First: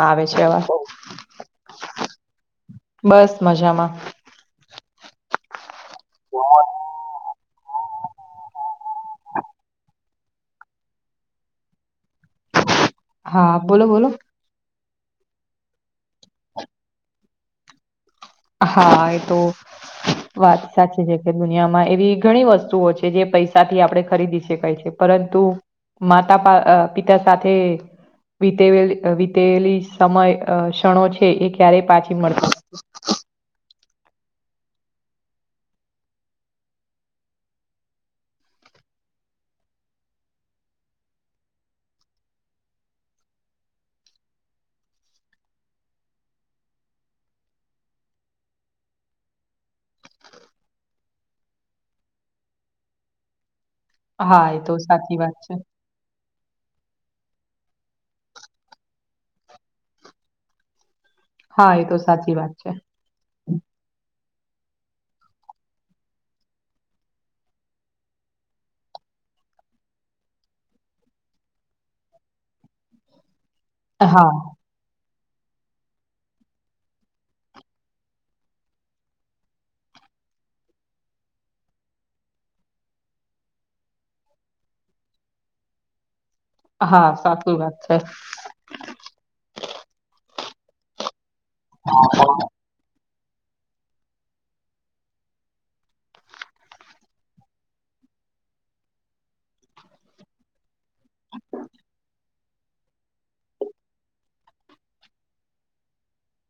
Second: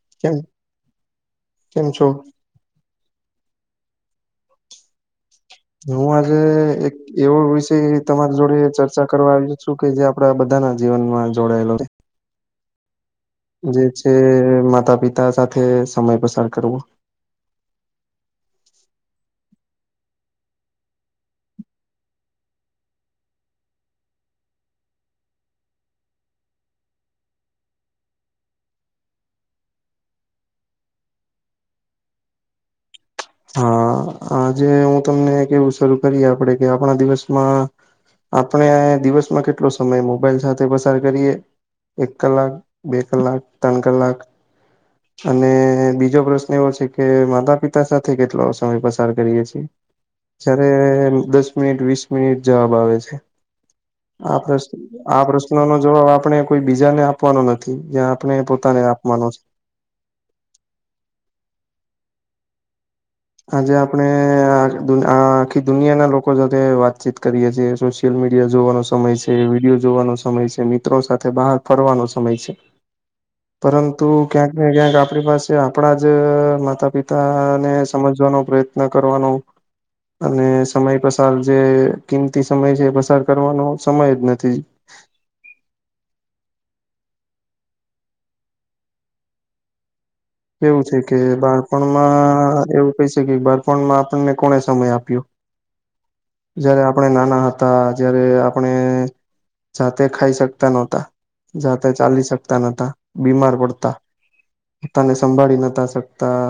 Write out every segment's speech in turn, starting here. આવે કેમ છે અવા બ‌ઉ કેમ છો બસ મજામાં. હું આજે એક એવો વિષય તમારી જોડે ચર્ચા કરવા આવ્યો છું કે જે આપડા બધા ના જીવનમાં જોડાયેલો રે. હા બોલો જે બોલો છે માતા પિતા સાથે સમય પસાર કરવો. હા એ તો વાત સાચી છે કે દુનિયામાં એવી ઘણી વસ્તુઓ છે જે પૈસા થી આપડણે ખરીદી શકાય છે. પરંતુ માતા પા અ પિતા સાથે. વીતેવેલી વીતેલી સમય અ ક્ષણો છે એ ક્યારેય પાછી મળતો. [unintelligible] હા આજે હું તમને કેવું શરૂ કરીએ આપડે કે આપણા દિવસમાં આપણે દિવસમાં કેટલો સમય મોબાઈલ સાથે પસાર કરીએ એક કલાક બે કલાક ત્રણ કલાક અને બીજો પ્રશ્ન એવો છે કે માતા પિતા સાથે કેટલો સમય પસાર કરીએ છીએ. જયારે દસ મિનિટ વીસ મિનિટ જવાબ આવે છે. આ હા એ પ્રશ્ન તો સાચી આ વાત છે પ્રશ્નનો જો આપણે કોઈ બીજા ને આપવાનો નથી જ્યાં આપણે પોતાને આપવાનો છે. હા એ તો સાચી વાત છે. આજે આપણેે આ આખી દુનિયા ના લોકો સાથે વાતચીત કરીએ છીએ શું. સોશિયલ મીડિયા જોવાનો સમય છે વિડીયો જોવાનો સમય છે મિત્રો સાથે બહાર ફરવાનો સમય છે. [unintelligible] પરંતુ હા ક્યાંક ને ક્યાંક આપણી પાસે આપણા જ માતા પિતાને હમજવાનો પ્રયત્ન કરવાનો. અને સમય પસાર જે કિંમતી સમય છે એ પસાર કરવાનો સમય જ નથી. હા સાચી વાત છે. કેવું છે કે બાળપણમાં એવું કઈ શકી બાળપણમાં આપણને કોને સમય આપ્યો જયારે આપણે નાના હતા જયારે આપણે જાતે ખાઈ શકતા નહોતા જાતે ચાલી શકતા નહોતા બીમાર પડતા પોતાને સંભાળી નોતા શકતા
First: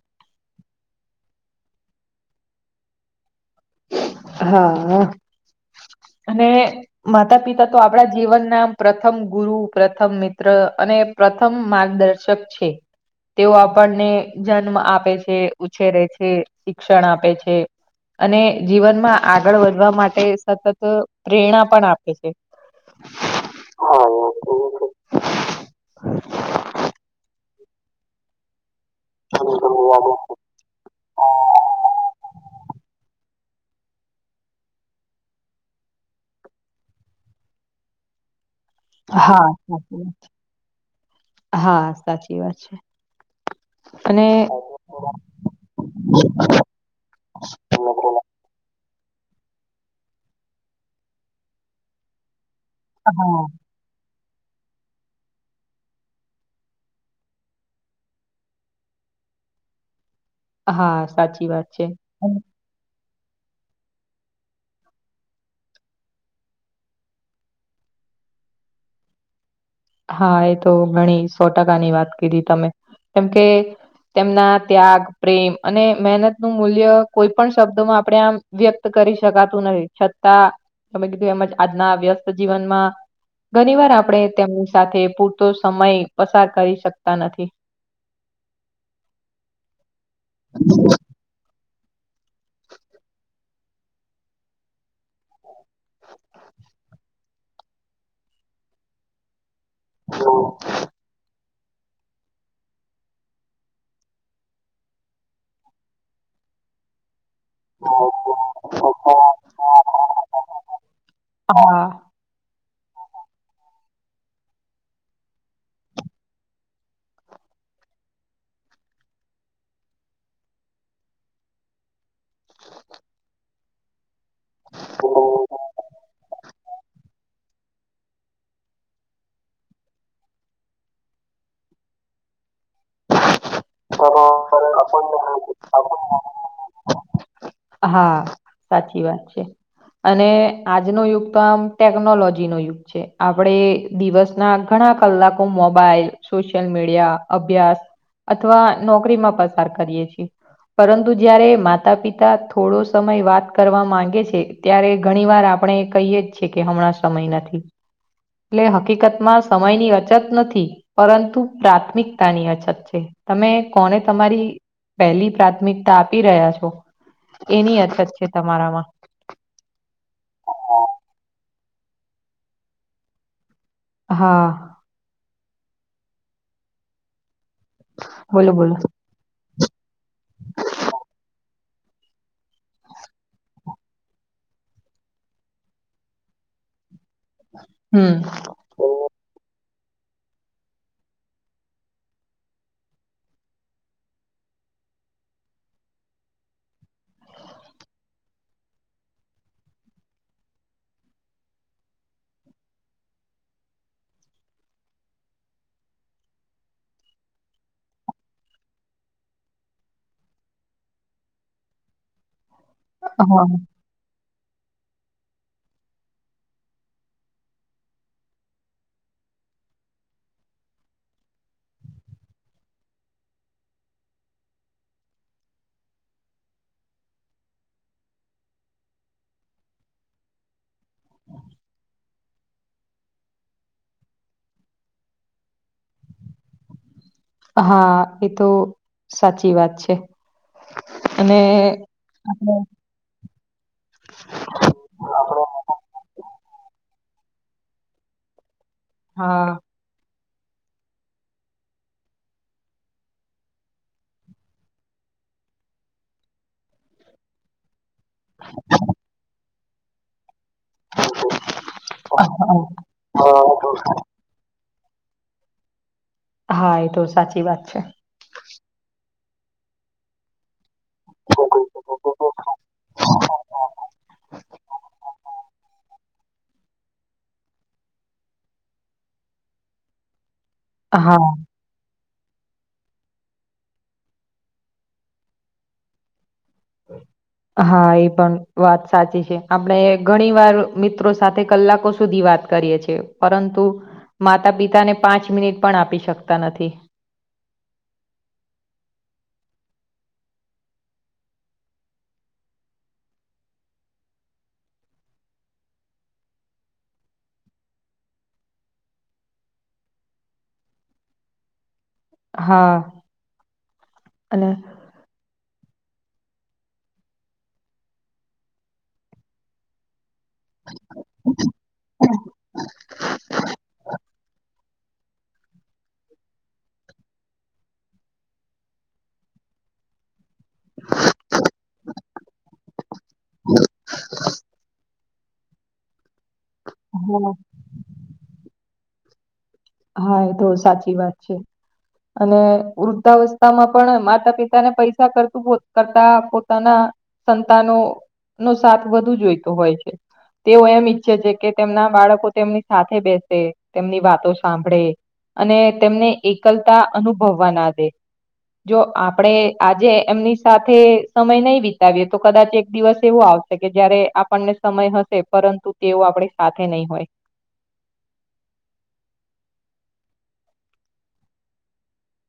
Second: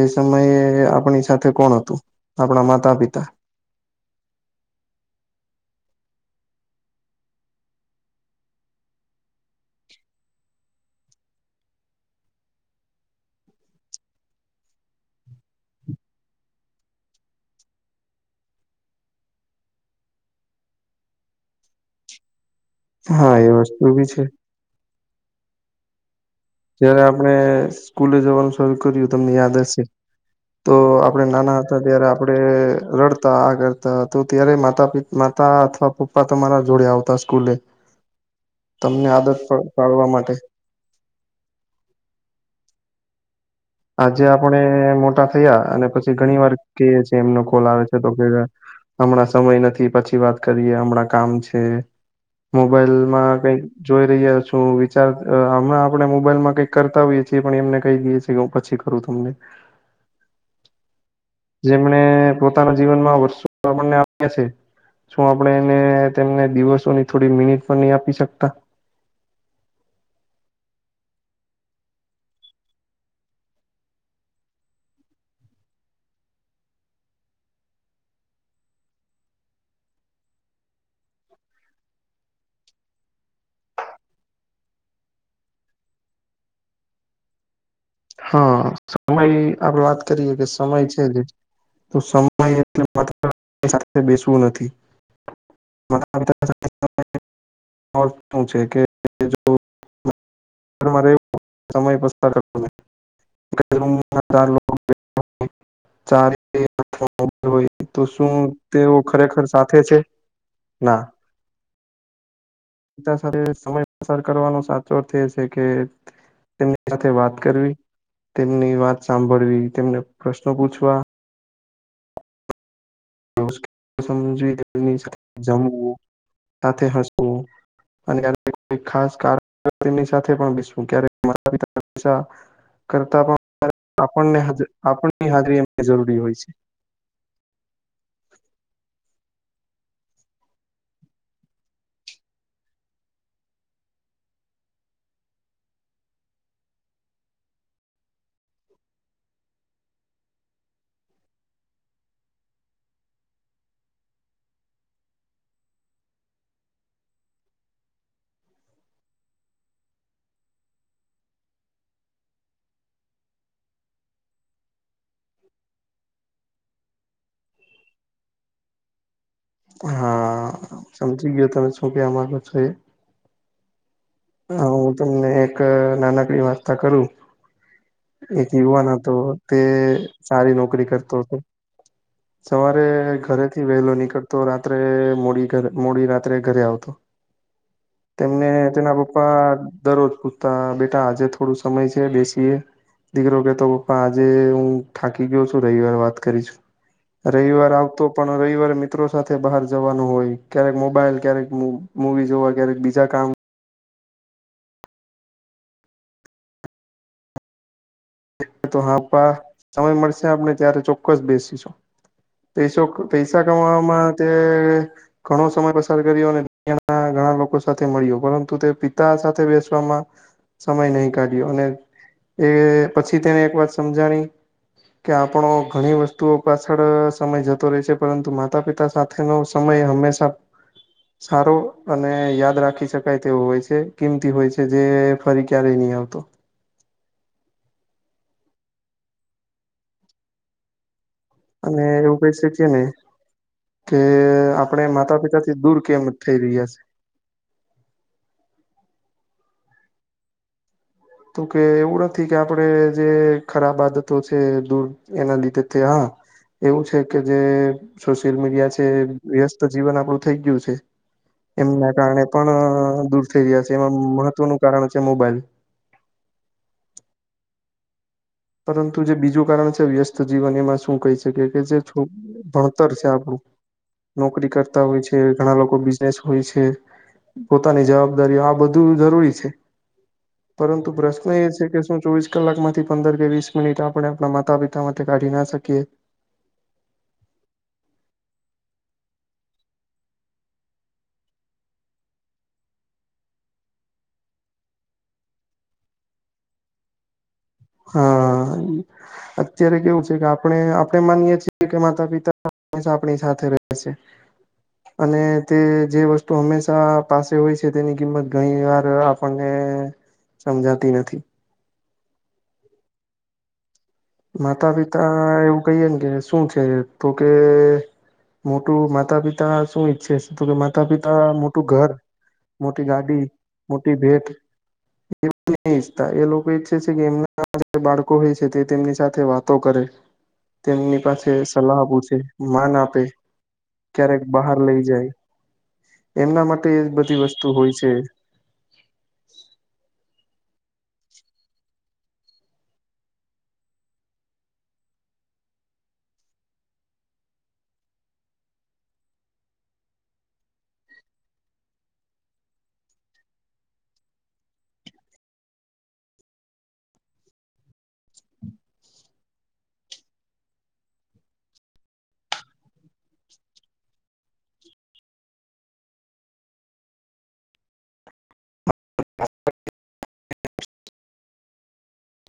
એ સમયે આપણી સાથે કોણ હતું આપણા માતા પિતા હા અને માતા પિતા તો આપડા જીવન ના પ્રથમ ગુરુ પ્રથમ મિત્ર અને પ્રથમ માર્ગદર્શક છે. તેઓ આપણને જન્મ આપે છે ઉછેરે છે શિક્ષણ આપે છે. અને જીવનમાં આગળ વધવા માટે સતત પ્રેરણા પણ આપે છે હા એ વસ્તુ બી છે. ઓ [unintelligible] જયારે આપણે સ્કૂલે જવાનું શરૂ કર્યું તમને યાદ હશે. તો આપણે નાના હતા ત્યારે આપડે રડતા આ કરતા તો ત્યારે માતા પિતા માતા અથવા પપ્પા તમારા જોડે આવતા સ્કૂલે તમને આદત પા પાડવા માટે. હા સાચી વાત છે. આજે અને આપણે મોટા થયા અને પછી ઘણી વાર કે છે એમનો કોલ આવે છે તો કે હમણાં સમય નથી પછી વાત કરીએ હમણાં કામ છે મોબાઈલમાં હા કઈક જોઈ રહ્યા છું વિચાર હમણાં આપડણે મોબાઈલ માં કઈક કરતા હોઈએ છીએ પણ એમને કહી દઈે છીએ પછીું તમને હા સાચી વાત છે જેમ પોતાના જીવનમાં વર્ષો આપને આપ્યા છે શું આપડણે એને તેમને દિવસોની થોડી મિનિટ પર નહી આપી શકતા હા એ તો ઘણી સો ટકાની વાત કીધી તમે કેમ કે તેમના ત્યાગ પ્રેમ અને મહેનત નું મૂલ્ય કોઈ પણ શબ્દોમાં આપણે આમ વ્યક્ત કરી શકાતું નથીહી છતાં તમે કીધું એમજ આજના વ્યસ્ત જીવનમાં ઘણી વાર આપણેે તેમની સાથે પૂરતો સમય પસાર કરી શકતા નથી હા સમય આપડ વાત કરીએ કે સમય છે જ તો સમય એટલે માત્ર સાથે બેસવું નથી શું છે કે સમય પ [unintelligible] હોય તો શું તેઓ ખરેખર સાથે છે ના. હા સાથે સમય પસાર કરવાનો સાચો અર્થ એ છે કે સાથે વાત કરવી તેમની વાત સાંભળવી તેમને પ્રશ્નો પૂછવા સમજવી એની જમવું સાથે હસવું અને ખાસ કારની સાથેસવું્યારે કરતાં પણ તો આપણ આપણને આપણની હાજરી એમની આપણને જરૂરી હોય છે હા સાચી વાત છે અને આજનો યુગ તો આમ ટેકનોલોજી નો યુગ છે આપડે દિવસ ના ઘણા કલાકો મોબાઈલ સોશિયલ મીડિયા અભ્યાસ અથવા નોકરી માં પસાર કરીએ છીએ પરંતુ જયારે માતા પિતા થોડો સમય વાત કરવા માંગે છે ત્યારે ઘણી વાર આપણે કહીએ જ છેએ કે હમણાં સમય નથી એટલે હકીકતમાં સમયની અછત નથી પરંતુ પ્રાથમિકતાની અછત છે તમે કોને તમારી પહેલી પ્રાથમિકતા આપી રહ્યા છો એની અછત છે તમારામાં હા સમજી ગયો તમે શો કે આમાં તો છો એ હા હ હું તમને એક નાનકડી વાર્તા કરું એક બોલો બોલો યુવાન હતો તે સારી નોકરી કરતો હતો સવારે ઘરેથી વહેલો નીકળતો રાત્રે મોડી મોડી રાત્રે ઘરે આવતો હમ તેમને તેના પ્પા દરરોજ પૂછતા બેટા આજે થોડું સમય છે બેસીએ દીકરો કેતો પપ્પા આજે હું થાકી ગયો છું રવિવાર વાત કરીશું રવિવાર આવતો પણ રવિવારે મિત્રો સાથે બહાર જવાનું હોય ક્યારેક મોબાઈલ ક્યારેક મુવીઝ વગેરે બીજા કામ તો હા સમય મળશે આપને ત્યારે ચોક્કસ બેસીશું પૈસો પૈસા હા કમાવામાં તે ઘણો સમય પસાર કર્યો અને ઘણા લોકો સાથે મળ્યો પરંતુ તે પિતા સાથે બેસવામાં સમય નહી કાઢ્યો અને એ પછી તેને એક વાત સમજાણી કે આપણો ઘણી વસ્તુઓ પાછળ સમય જતો રહેે છે પરંતુ માતા પિતા સાથે ન સમય હંમેશા સારો અને યાદ રાખી શકાય તેવો હોય છે કિંમતી હોય છે જે ફરી ક્યારેય નહી આવતો હા એ તો સાચી વાત છે અને એવું કહી આપણે શકીએ ને કે આપણે માતા પિતા દૂર કેમ જ થઈ રહ્યા છે. હા. તો કે એવું નથી કે આપડે જે ખરાબ આદતો છે દૂર એના લીધે તે હા એવું છે કે જે સોશિયલ મીડિયા છે વ્યસ્ત જીવન આપડું થઈ ગયું છે. એમના કારણે હા પણ દૂર થઈ રહ્યા છે એમાં મહત્વનું કારણ છે મોબાઈલ હા એ તો સાચી વાત છે. પરંતુ જે બીજું કારણ છે વ્યસ્ત જીવન એમાં શ શું કહી શકી કે જે ભણતર છે આપણું. નોકરી કરતા હોય છે ઘણા લોકો બ હોય છે પોતાની જવાબદારીઓ આ બધું જરૂરી છે. પરંતુ પ્રશ્ન હા એ છે કે શું ચોવીસ કલાક માંથી પંદર વીસ મિનિટ આપણે આપણા માતા પિતામાં કાઢી ના શકીએ [inaudible] હા એ પણ વાત સાચી છે આપણે ઘણી વાર મિત્રો સાથે કલાકો સુધી વાત કરીએ છે પરંતુ માતા પિતાને પાંચ મિનિટ પણ આપી શકતા નથી. હા. અત્યારે કેવું છે કે આપણે આપણે માનીએ છીએ કે માતા પિતા આપણી સાથે રહેશે. [inaudible] અને તે જે વસ્તુ હંમેશા પાસે હોય છે તેની કિંમત ઘણી વાર આપણને સમજાતી નથી. હા અને માતા પિતા એવું કહીએ ને કે શું છે તો કે મોટું માતા પિતા શું ઈચ્છે તો કે માતા પિતા મોટું ઘર મોટી ગાડી મોટી ભેટ એ ઈચ્છતા એ લોકો ઈચ્છે છે કે એમના જે બાળકો હોય છે તે તેમની સાથે વાતો કરે તેમની પાસે સલાહ પૂછે માન આપે ક્યારેક બહાર લઈ જાય એમના માટે એ બધી હા વસ્તુ હોય છે. હા એ તો સાચી વાત છે. અને વૃદ્ધાવસ્થા માં પણ માતા પિતા ને પૈસા કરતું કરતા પોતાના સંતાનો નો સાથ વધુ જોઈતો હોય છે. તેઓ એમ ઈચ્છે છે કે તેમના બાળકો તેમની સાથે બેસે તેમની વાતો સાંભળે અને તેમને એકલતા અનુભવવા ના દે જો આપડે આજે એમની સાથે સમય નહી વિતાવીએ તો કદાચ એક દિવસ એવું આવશે. કે જયારે આપણને સમય હશે પરંતુ તેવ આપડી સાથે નહી હોય.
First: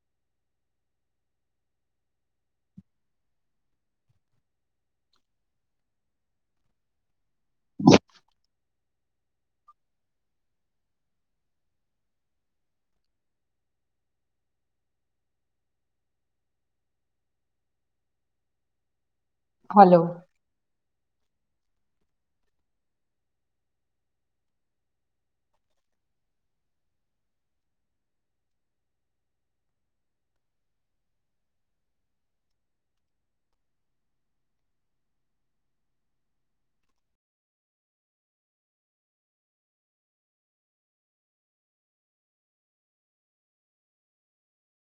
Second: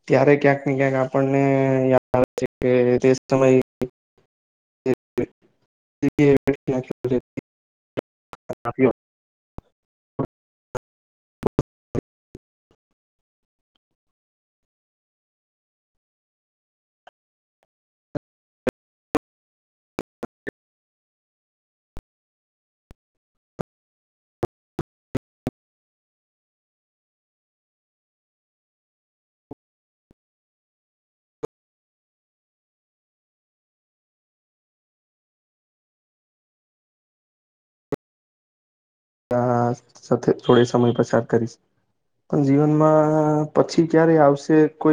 ત્યારે ક્યાંક ને ક્યાંક આપણને યાદ આવે છે કે તે સમય [unintelligible] [unintelligible] હાલો. ત્યા સાથે થોડે સમય પસાર કરીશ. પણ જીવનમાં પછી ક્યારે આવશે કોઈ.